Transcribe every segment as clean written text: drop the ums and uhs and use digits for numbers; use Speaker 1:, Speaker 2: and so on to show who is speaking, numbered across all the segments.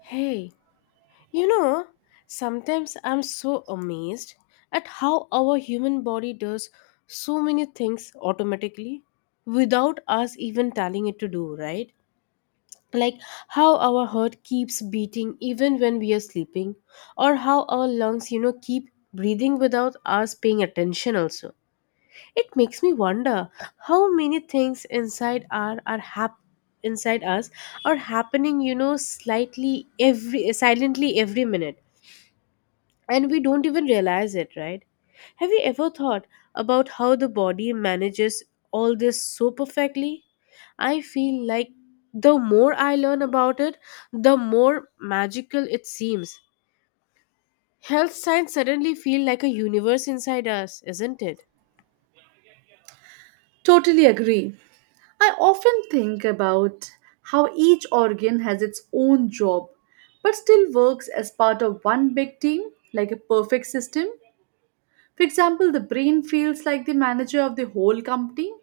Speaker 1: Hey, you know, sometimes I'm so amazed at how our human body does so many things automatically without us even telling it to do, right? Like how our heart keeps beating even when we are sleeping, or how our lungs, keep breathing without us paying attention, also it makes me wonder how many things inside us are happening, slightly every silently every minute, and we don't even realize it, right? Have you ever thought about how the body manages all this so perfectly? I feel like the more I learn about it, the more magical it seems. Health science suddenly feel like a universe inside us, isn't it?
Speaker 2: Totally agree. I often think about how each organ has its own job but still works as part of one big team, like a perfect system. For example, the brain feels like the manager of the whole company,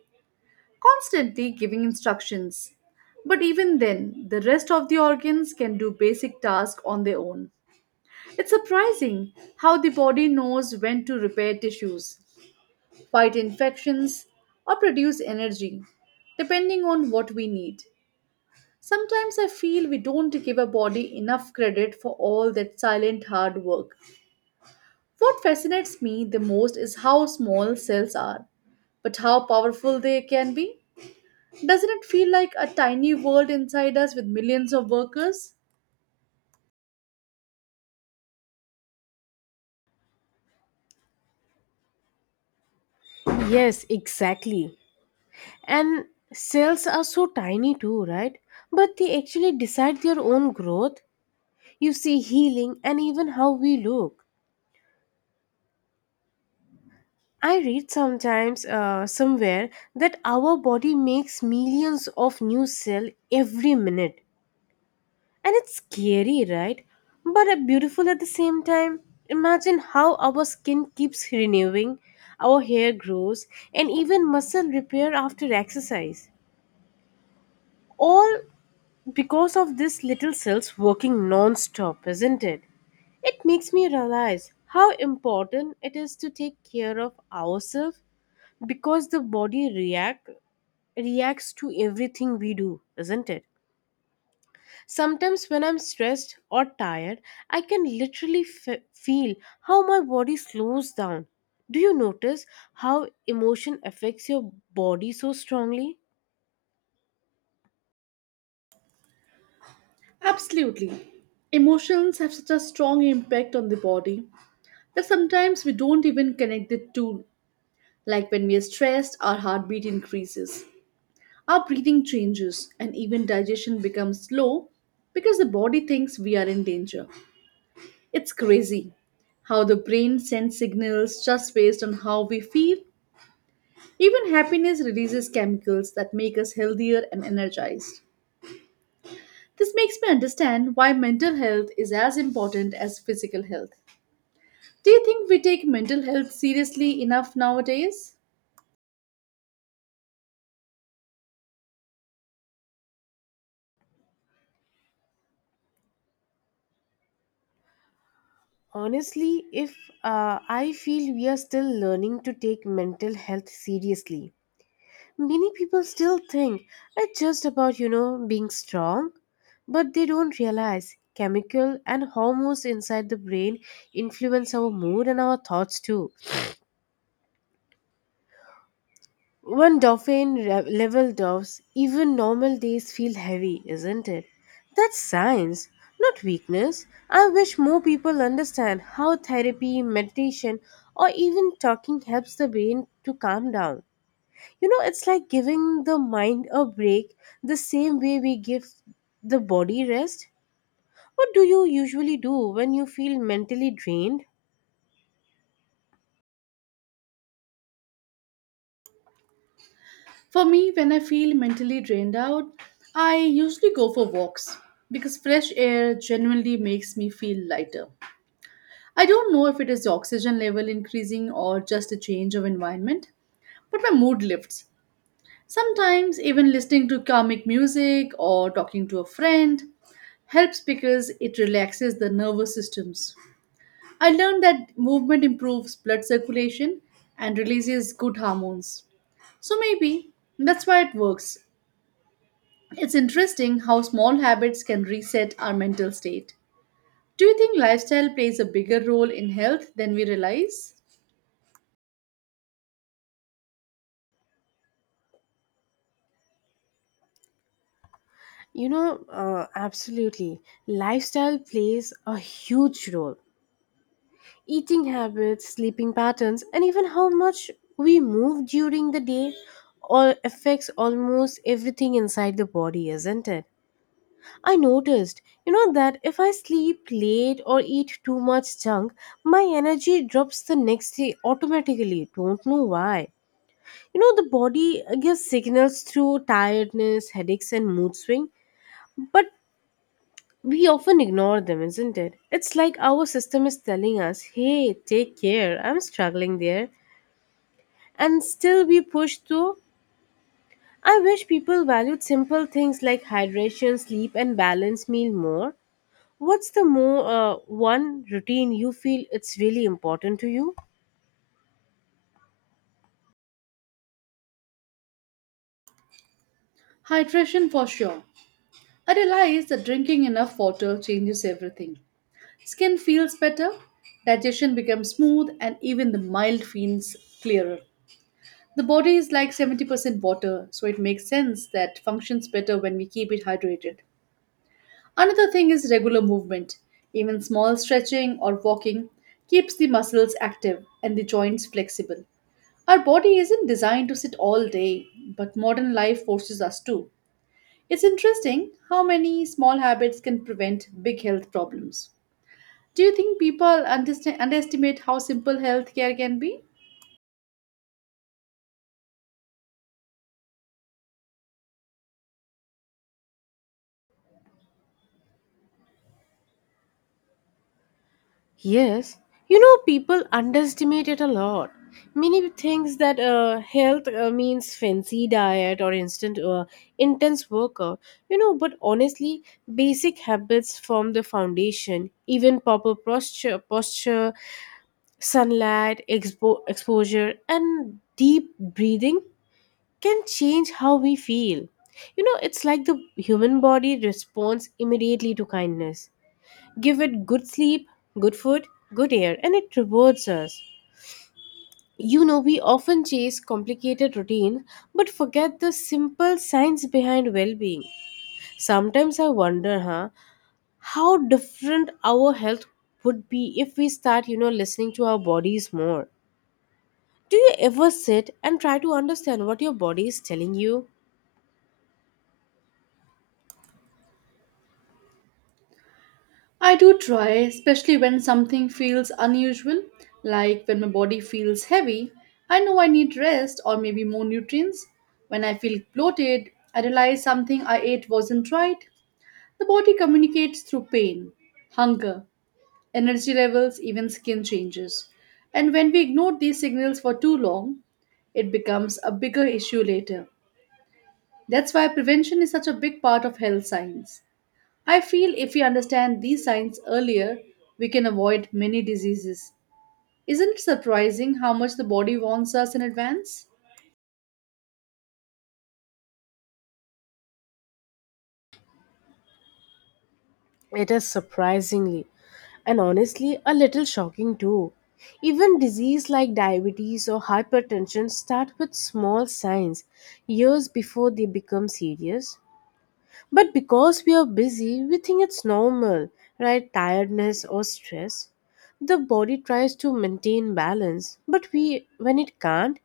Speaker 2: constantly giving instructions. But even then, the rest of the organs can do basic tasks on their own. It's surprising how the body knows when to repair tissues fight infections, or produce energy, depending on what we need. Sometimes I feel we don't give our body enough credit for all that silent hard work. What fascinates me the most is how small cells are, but how powerful they can be. Doesn't it feel like a tiny world inside us with millions of workers?
Speaker 1: Yes, exactly. And cells are so tiny too, right? But they actually decide their own growth, you see, healing, and even how we look. I read sometimes somewhere that our body makes millions of new cells every minute. And it's scary, right? But beautiful at the same time. Imagine how our skin keeps renewing, our hair grows, and even muscle repair after exercise all because of these little cells working non-stop, isn't it? It makes me realize how important it is to take care of ourselves because the body reacts to everything we do, isn't it? Sometimes when I'm stressed or tired, I can literally feel how my body slows down. Do you notice how emotion affects your body so strongly?
Speaker 2: Absolutely. Emotions have such a strong impact on the body that sometimes we don't even connect the two. Like when we are stressed, our heartbeat increases, our breathing changes, and even digestion becomes slow because the body thinks we are in danger. It's crazy how the brain sends signals just based on how we feel. Even happiness releases chemicals that make us healthier and energized. This makes me understand why mental health is as important as physical health. Do you think we take mental health seriously enough nowadays?
Speaker 1: Honestly, if I feel we are still learning to take mental health seriously, many people still think it's just about, being strong, but they don't realize chemical and hormones inside the brain influence our mood and our thoughts too. When level drops, even normal days feel heavy, isn't it? That's science, not weakness. I wish more people understand how therapy, meditation, or even talking helps the brain to calm down. You know, it's like giving the mind a break the same way we give the body rest. What do you usually do when you feel mentally drained?
Speaker 2: For me, when I feel mentally drained out, I usually go for walks because fresh air genuinely makes me feel lighter. I don't know if it is the oxygen level increasing or just a change of environment, but my mood lifts. Sometimes, even listening to calming music or talking to a friend helps because it relaxes the nervous systems. I learned that movement improves blood circulation and releases good hormones. So maybe that's why it works. It's interesting how small habits can reset our mental state. Do you think lifestyle plays a bigger role in health than we realize?
Speaker 1: Absolutely. Lifestyle plays a huge role. Eating habits, sleeping patterns, and even how much we move during the day all affects almost everything inside the body, isn't it? I noticed, that if I sleep late or eat too much junk, my energy drops the next day automatically. Don't know why. You know, the body gives signals through tiredness, headaches, and mood swing, but we often ignore them, isn't it? It's like our system is telling us, hey, take care, I'm struggling there. And still we push through. I wish people valued simple things like hydration, sleep, and balanced meal more. What's the more one routine you feel it's really important to you?
Speaker 2: Hydration for sure. I realize that drinking enough water changes everything. Skin feels better, digestion becomes smooth, and even the mild feels clearer. The body is like 70% water, so it makes sense that functions better when we keep it hydrated. Another thing is regular movement. Even small stretching or walking keeps the muscles active and the joints flexible. Our body isn't designed to sit all day, but modern life forces us to. It's interesting how many small habits can prevent big health problems. Do you think people underestimate how simple health care can be?
Speaker 1: Yes, people underestimate it a lot. Many thinks that health means fancy diet or instant intense workout, you know. But honestly, basic habits form the foundation. Even proper posture, sunlight, exposure, and deep breathing can change how we feel. You know, it's like the human body responds immediately to kindness, give it good sleep, good food, good air, and it rewards us. You know, we often chase complicated routines but forget the simple science behind well being. Sometimes I wonder, huh, how different our health would be if we start, listening to our bodies more. Do you ever sit and try to understand what your body is telling you?
Speaker 2: I do try, especially when something feels unusual, like when my body feels heavy. I know I need rest or maybe more nutrients. When I feel bloated, I realize something I ate wasn't right. The body communicates through pain, hunger, energy levels, even skin changes. And when we ignore these signals for too long, it becomes a bigger issue later. That's why prevention is such a big part of health science. I feel if we understand these signs earlier, we can avoid many diseases. Isn't it surprising how much the body warns us in advance?
Speaker 1: It is surprisingly, and honestly, a little shocking too. Even disease like diabetes or hypertension start with small signs years before they become serious. But because we are busy, we think it's normal, right? Tiredness or stress. The body tries to maintain balance, but we when it can't,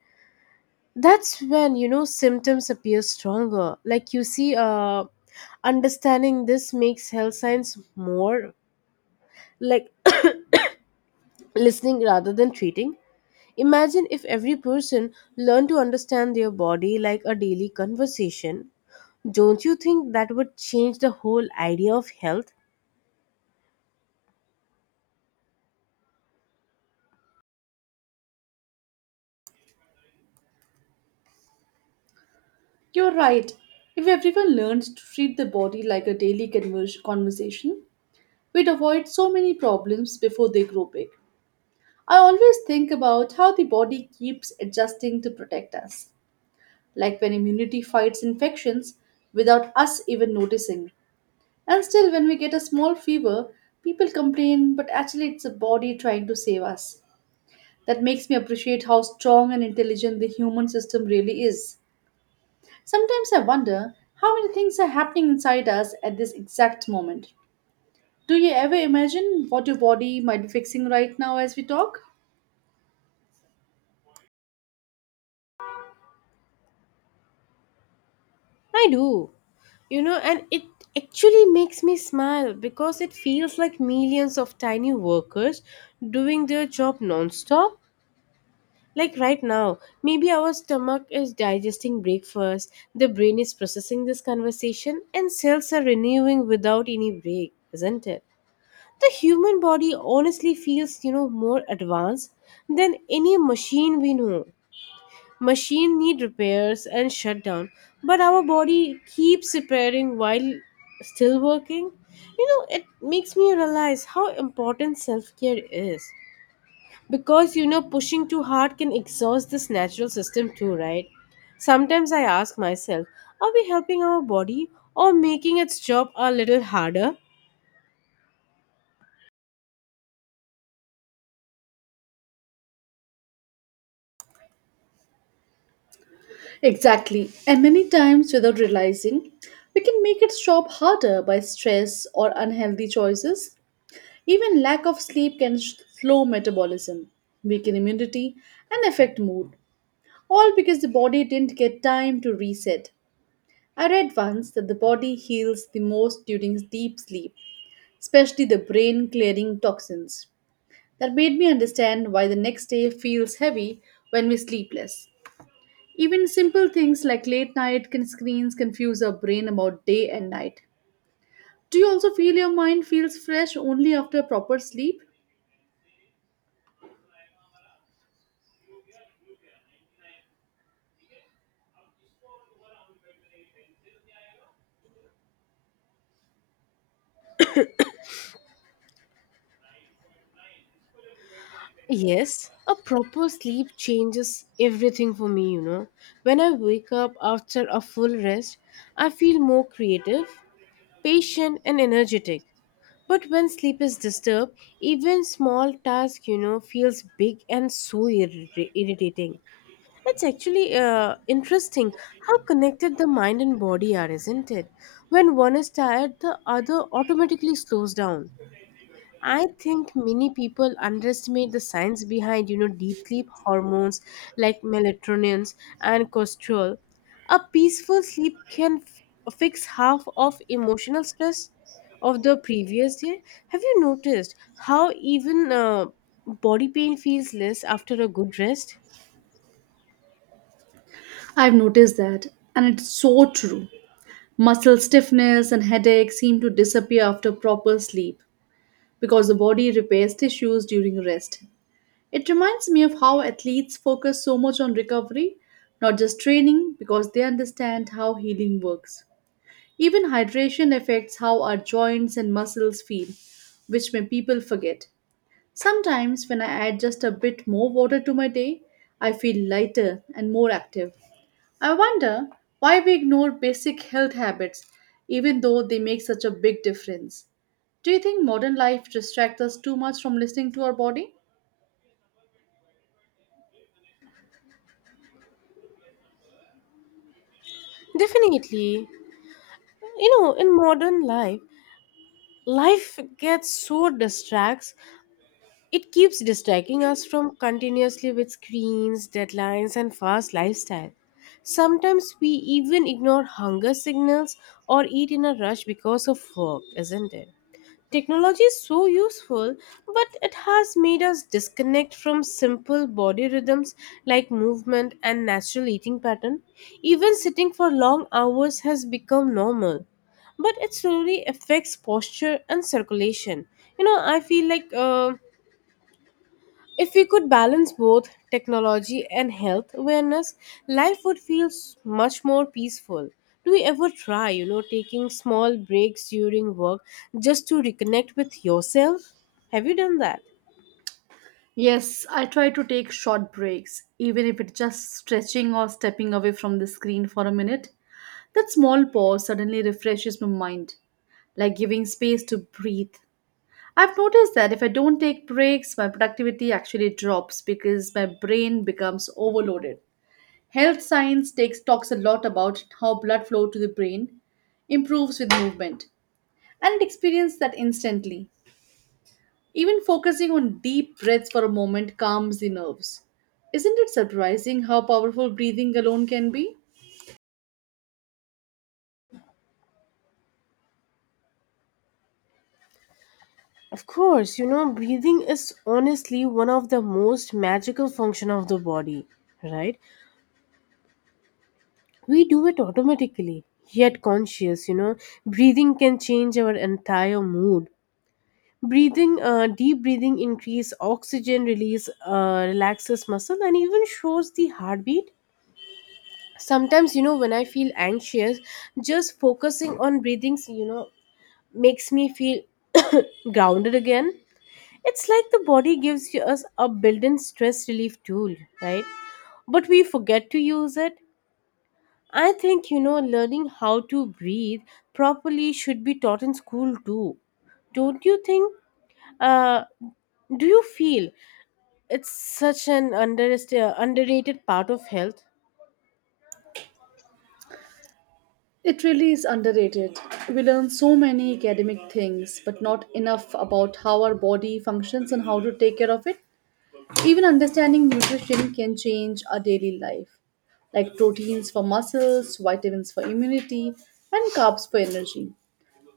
Speaker 1: that's when you know symptoms appear stronger. Understanding this makes health science more like listening rather than treating. Imagine if every person learned to understand their body like a daily conversation. Don't you think that would change the whole idea of health?
Speaker 2: You're right. If everyone learned to treat the body like a daily conversation, we'd avoid so many problems before they grow big. I always think about how the body keeps adjusting to protect us, like when immunity fights infections without us even noticing. And still, when we get a small fever, people complain, but actually, it's the body trying to save us. That makes me appreciate how strong and intelligent the human system really is. Sometimes I wonder how many things are happening inside us at this exact moment. Do you ever imagine what your body might be fixing right now as we talk?
Speaker 1: I do. You know, and it actually makes me smile because it feels like millions of tiny workers doing their job nonstop. Like right now, maybe our stomach is digesting breakfast, the brain is processing this conversation, and cells are renewing without any break, isn't it? The human body honestly feels, more advanced than any machine we know. Machine need repairs and shutdown, but our body keeps repairing while still working. You know, it makes me realize how important self-care is, because you know pushing too hard can exhaust this natural system too, right? Sometimes I ask myself, are we helping our body or making its job a little harder?
Speaker 2: Exactly. And many times, without realizing, we can make it stop harder by stress or unhealthy choices. Even lack of sleep can slow metabolism, weaken immunity, and affect mood, all because the body didn't get time to reset. I read once that the body heals the most during deep sleep, especially the brain clearing toxins. That made me understand why the next day feels heavy when we sleep less. Even simple things like late night can screens confuse our brain about day and night. Do you also feel your mind feels fresh only after proper sleep?
Speaker 1: Yes, a proper sleep changes everything for me, you know. When I wake up after a full rest, I feel more creative, patient and energetic. But when sleep is disturbed, even small task, you know, feels big and so irritating. That's actually interesting how connected the mind and body are, isn't it? When one is tired, the other automatically slows down. I think many people underestimate the science behind, deep sleep hormones like melatonin and cortisol. A peaceful sleep can fix half of emotional stress of the previous day. Have you noticed how even body pain feels less after a good rest?
Speaker 2: I've noticed that, and it's so true. Muscle stiffness and headache seem to disappear after proper sleep because the body repairs tissues during rest. It reminds me of how athletes focus so much on recovery, not just training, because they understand how healing works. Even hydration affects how our joints and muscles feel, which may people forget. Sometimes, when I add just a bit more water to my day, I feel lighter and more active. I wonder why we ignore basic health habits even though they make such a big difference. Do you think modern life distracts us too much from listening to our body?
Speaker 1: Definitely. You know, in modern life life gets so distracts, it keeps distracting us from continuously with screens, deadlines and fast lifestyle. Sometimes we even ignore hunger signals or eat in a rush because of work, isn't it? Technology is so useful, but it has made us disconnect from simple body rhythms like movement and natural eating pattern. Even sitting for long hours has become normal, but it slowly affects posture and circulation. You know, I feel like if we could balance both technology and health awareness, life would feel much more peaceful. Do we ever try, taking small breaks during work just to reconnect with yourself? Have you done that?
Speaker 2: Yes, I try to take short breaks, even if it's just stretching or stepping away from the screen for a minute. That small pause suddenly refreshes my mind, like giving space to breathe. I've noticed that if I don't take breaks, my productivity actually drops because my brain becomes overloaded. Health science talks a lot about how blood flow to the brain improves with movement, and experience that instantly. Even focusing on deep breaths for a moment calms the nerves. Isn't it surprising how powerful breathing alone can be?
Speaker 1: Of course, breathing is honestly one of the most magical function of the body, right? We do it automatically, yet conscious, breathing can change our entire mood. Breathing Deep breathing increase oxygen release, relaxes muscle and even shows the heartbeat. Sometimes, you know, when I feel anxious, just focusing on breathing, you know, makes me feel grounded again. It's like the body gives us a built-in stress relief tool, right? But we forget to use it. I think, you know, learning how to breathe properly should be taught in school too, don't you think? uh, do you feel, it's such an underrated part of health.
Speaker 2: It really is underrated. We learn so many academic things, but not enough about how our body functions and how to take care of it. Even understanding nutrition can change our daily life, like proteins for muscles, vitamins for immunity, and carbs for energy.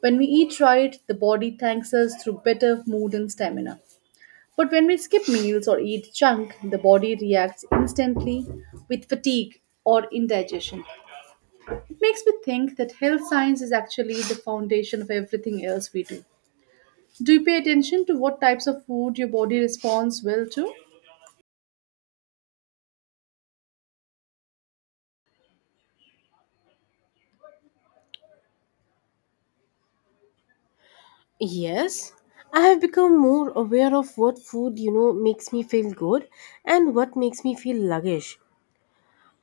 Speaker 2: When we eat right, the body thanks us through better mood and stamina. But when we skip meals or eat junk, the body reacts instantly with fatigue or indigestion. It makes me think that health science is actually the foundation of everything else we do. Do you pay attention to what types of food your body responds well to?
Speaker 1: Yes, I have become more aware of what food, makes me feel good and what makes me feel sluggish.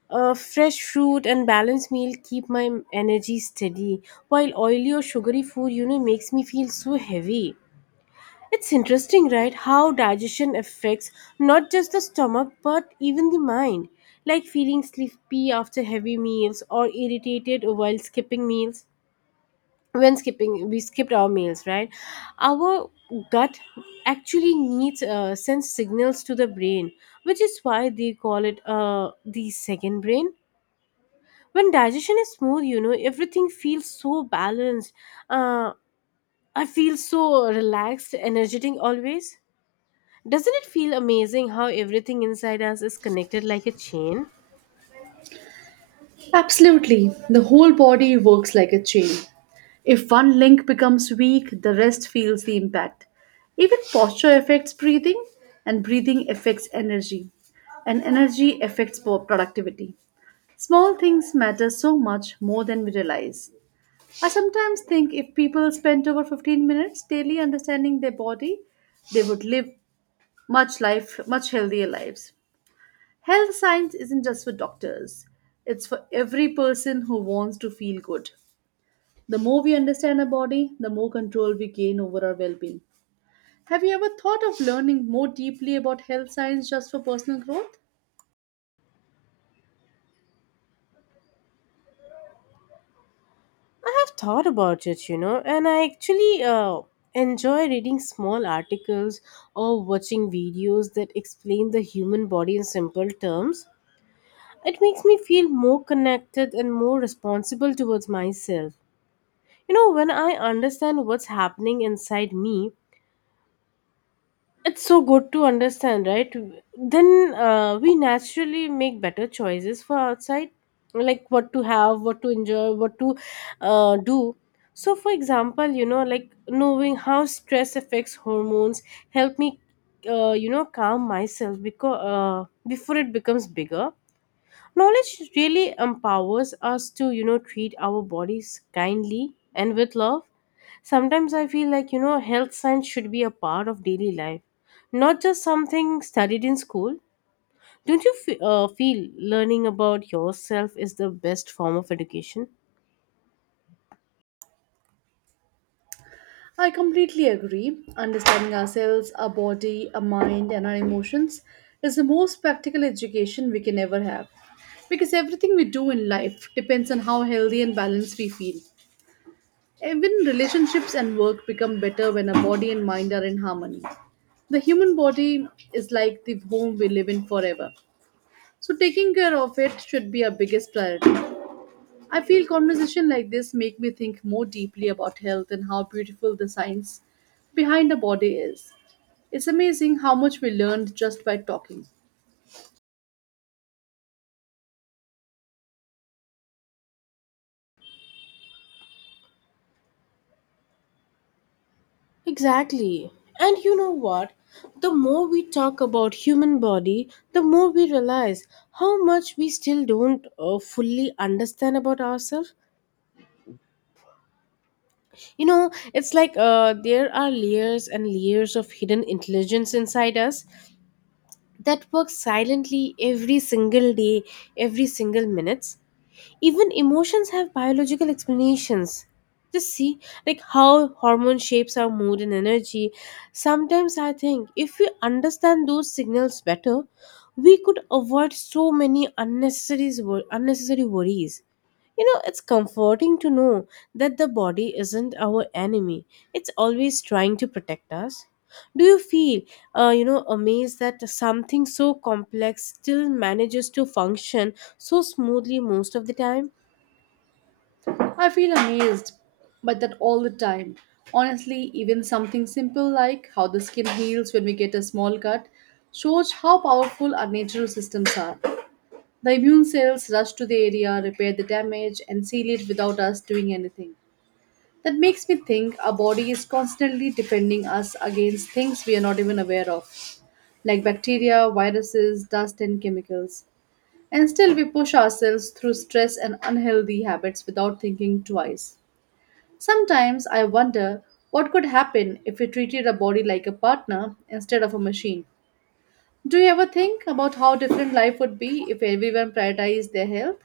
Speaker 1: Fresh fruit and balanced meal keep my energy steady, while oily or sugary food, makes me feel so heavy. It's interesting, right? How digestion affects not just the stomach but even the mind, like feeling sleepy after heavy meals or irritated while skipping meals. When skipping we skipped our meals, right? Our gut actually needs sends signals to the brain, which is why they call it, the second brain. When digestion is smooth, you know, everything feels so balanced. uh, I feel so relaxed, energetic always. Doesn't it feel amazing how everything inside us is connected like a chain?
Speaker 2: Absolutely. The whole body works like a chain. If one link becomes weak, the rest feels the impact. Even posture affects breathing, and breathing affects energy, and energy affects productivity. Small things matter so much more than we realize. I sometimes think if people spent over 15 minutes daily understanding their body, they would live much healthier lives. Health science isn't just for doctors, it's for every person who wants to feel good. The more we understand our body, the more control we gain over our well being. Have you ever thought of learning more deeply about health science just for personal growth?
Speaker 1: I have thought about it, you know, and I actually enjoy reading small articles or watching videos that explain the human body in simple terms. It makes me feel more connected and more responsible towards myself. You know, when I understand what's happening inside me, it's so good to understand right then, we naturally make better choices for outside, like what to have, what to enjoy, what to do. So for example, you know, like knowing how stress affects hormones help me, you know, calm myself because, before it becomes bigger. Knowledge really empowers us to, treat our bodies kindly and with love. Sometimes I feel like, health science should be a part of daily life, not just something studied in school. Don't you feel learning about yourself is the best form of education?
Speaker 2: I completely agree. Understanding ourselves, our body, our mind, and our emotions is the most practical education we can ever have. Because everything we do in life depends on how healthy and balanced we feel. Even relationships and work become better when a body and mind are in harmony. The human body is like the home we live in forever. So taking care of it should be our biggest priority. I feel conversation like this make me think more deeply about health and how beautiful the science behind the body is. It's amazing how much we learned just by talking.
Speaker 1: Exactly. And you know what? The more we talk about human body, the more we realize how much we still don't fully understand about ourselves. You know, it's like there are layers and layers of hidden intelligence inside us that works silently every single day, every single minutes, even emotions have biological explanations. Just see, like how hormone shapes our mood and energy. Sometimes I think if we understand those signals better, we could avoid so many unnecessary worries. You know, it's comforting to know that the body isn't our enemy. It's always trying to protect us. Do you feel, amazed that something so complex still manages to function so smoothly most of the time?
Speaker 2: I feel amazed by that all the time. Honestly, even something simple like how the skin heals when we get a small cut shows how powerful our natural systems are. The immune cells rush to the area, repair the damage, and seal it without us doing anything. That makes me think our body is constantly defending us against things we are not even aware of, like bacteria, viruses, dust, and chemicals. And still, we push ourselves through stress and unhealthy habits without thinking twice. Sometimes I wonder what could happen if we treated our body like a partner instead of a machine. Do you ever think about how different life would be if everyone prioritized their health?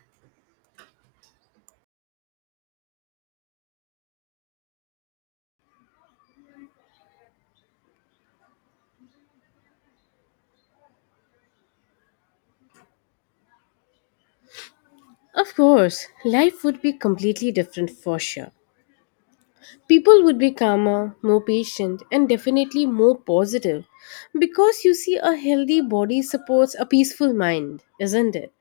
Speaker 1: Of course, life would be completely different for sure. People would be calmer, more patient, and definitely more positive. Because you see, a healthy body supports a peaceful mind, isn't it?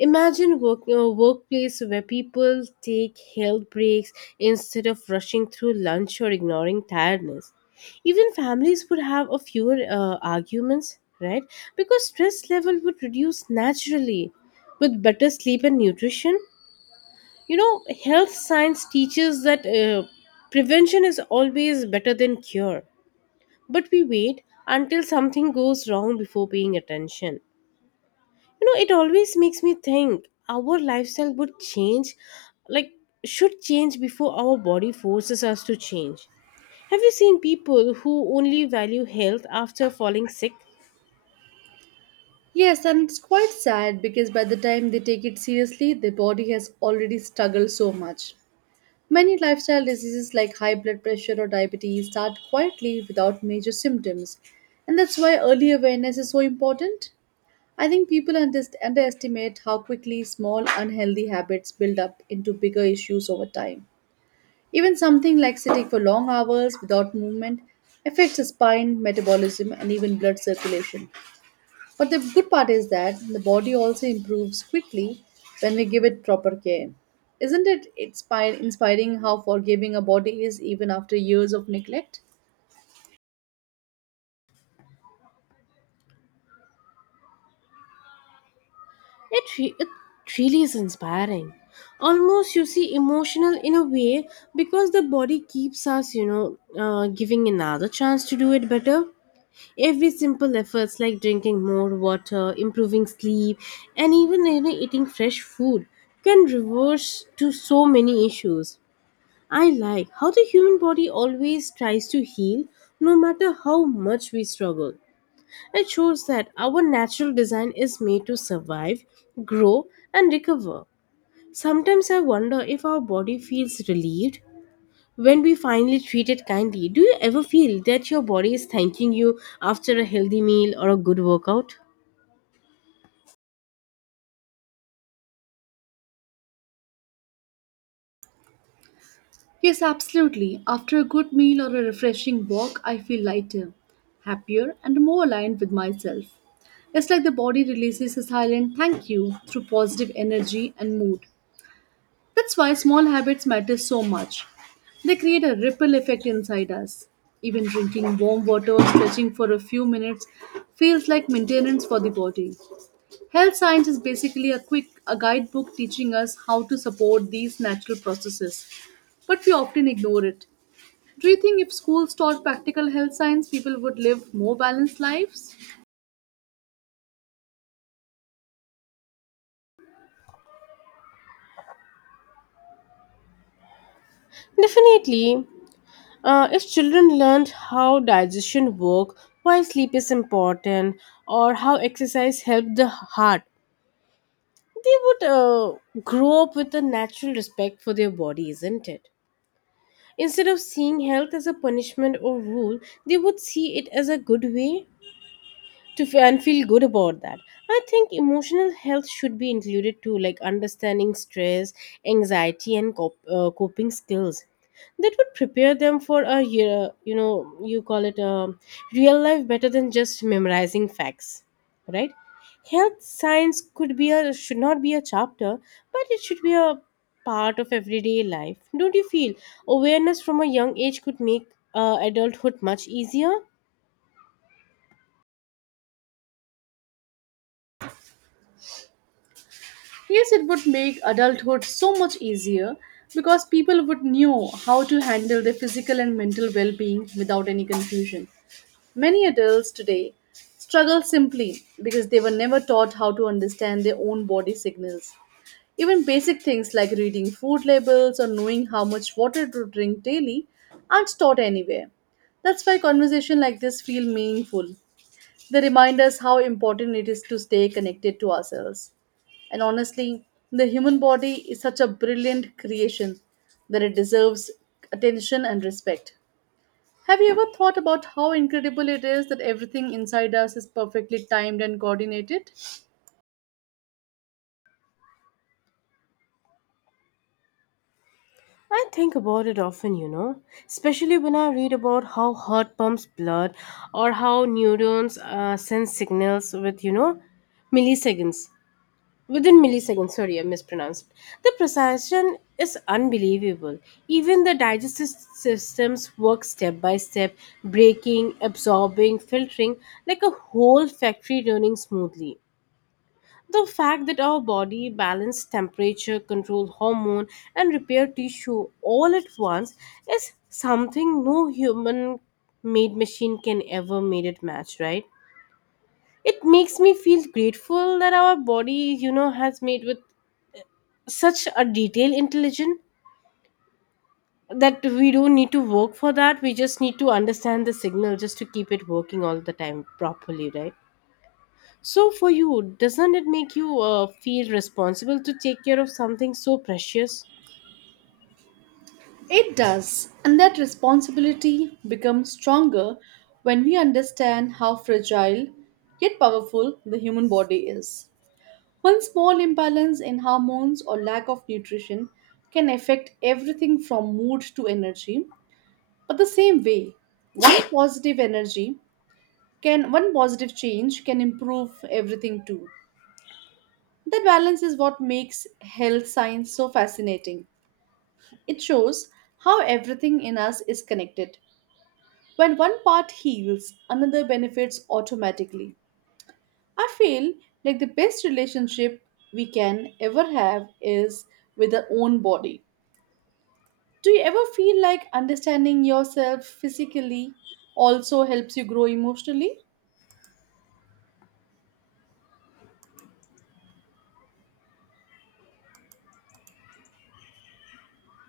Speaker 1: Imagine a workplace where people take health breaks instead of rushing through lunch or ignoring tiredness. Even families would have a fewer arguments, right? Because stress level would reduce naturally with better sleep and nutrition. You know, health science teaches that prevention is always better than cure, but we wait until something goes wrong before paying attention. You know, it always makes me think our lifestyle would change, like should change before our body forces us to change. Have you seen people who only value health after falling sick?
Speaker 2: Yes, and it's quite sad because by the time they take it seriously, their body has already struggled so much. Many lifestyle diseases like high blood pressure or diabetes start quietly without major symptoms, and that's why early awareness is so important. I think people underestimate how quickly small unhealthy habits build up into bigger issues over time. Even something like sitting for long hours without movement affects the spine, metabolism, and even blood circulation. But the good part is that the body also improves quickly when we give it proper care. Isn't it inspiring how forgiving a body is even after years of neglect?
Speaker 1: It really is inspiring. Almost you see emotional in a way, because the body keeps us, giving another chance to do it better. Every simple efforts like drinking more water, improving sleep, and even eating fresh food can reverse to so many issues. I like how the human body always tries to heal no matter how much we struggle. It shows that our natural design is made to survive, grow, and recover. Sometimes I wonder if our body feels relieved when we finally treat it kindly. Do you ever feel that your body is thanking you after a healthy meal or a good workout?
Speaker 2: Yes, absolutely. After a good meal or a refreshing walk, I feel lighter, happier, and more aligned with myself. It's like the body releases a silent thank you through positive energy and mood. That's why small habits matter so much. They create a ripple effect inside us. Even drinking warm water or stretching for a few minutes feels like maintenance for the body. Health science is basically a guidebook teaching us how to support these natural processes, but we often ignore it. Do you think if schools taught practical health science, people would live more balanced lives?
Speaker 1: Definitely. If children learned how digestion work, why sleep is important, or how exercise helped the heart, they would grow up with a natural respect for their body, isn't it? Instead of seeing health as a punishment or rule, they would see it as a good way to f- and feel good about that. I think emotional health should be included too, like understanding stress, anxiety, and coping skills. That would prepare them for a year, you call it a real life, better than just memorizing facts, right? Health science could be a should not be a chapter, but it should be a part of everyday life. Don't you feel awareness from a young age could make adulthood much easier?
Speaker 2: Yes, it would make adulthood so much easier because people would know how to handle their physical and mental well-being without any confusion. Many adults today struggle simply because they were never taught how to understand their own body signals. Even basic things like reading food labels or knowing how much water to drink daily aren't taught anywhere. That's why conversation like this feel meaningful. They remind us how important it is to stay connected to ourselves. And honestly, the human body is such a brilliant creation that it deserves attention and respect. Have you ever thought about how incredible it is that everything inside us is perfectly timed and coordinated?
Speaker 1: I think about it often, you know, especially when I read about how heart pumps blood or how neurons send signals with, milliseconds. Within milliseconds, sorry, I mispronounced. The precision is unbelievable. Even the digestive systems work step by step, breaking, absorbing, filtering, like a whole factory running smoothly. The fact that our body balance temperature, control hormone, and repair tissue all at once is something no human made machine can ever made it match, right? It makes me feel grateful that our body, you know, has made with such a detailed intelligence that we don't need to work for that. We just need to understand the signal just to keep it working all the time properly, right? So, for you, doesn't it make you feel responsible to take care of something so precious?
Speaker 2: It does, and that responsibility becomes stronger when we understand how fragile yet powerful the human body is. One small imbalance in hormones or lack of nutrition can affect everything from mood to energy. But the same way, one positive energy one positive change can improve everything too. That balance is what makes health science so fascinating. It shows how everything in us is connected. When one part heals, another benefits automatically. I feel like the best relationship we can ever have is with our own body. Do you ever feel like understanding yourself physically also helps you grow emotionally?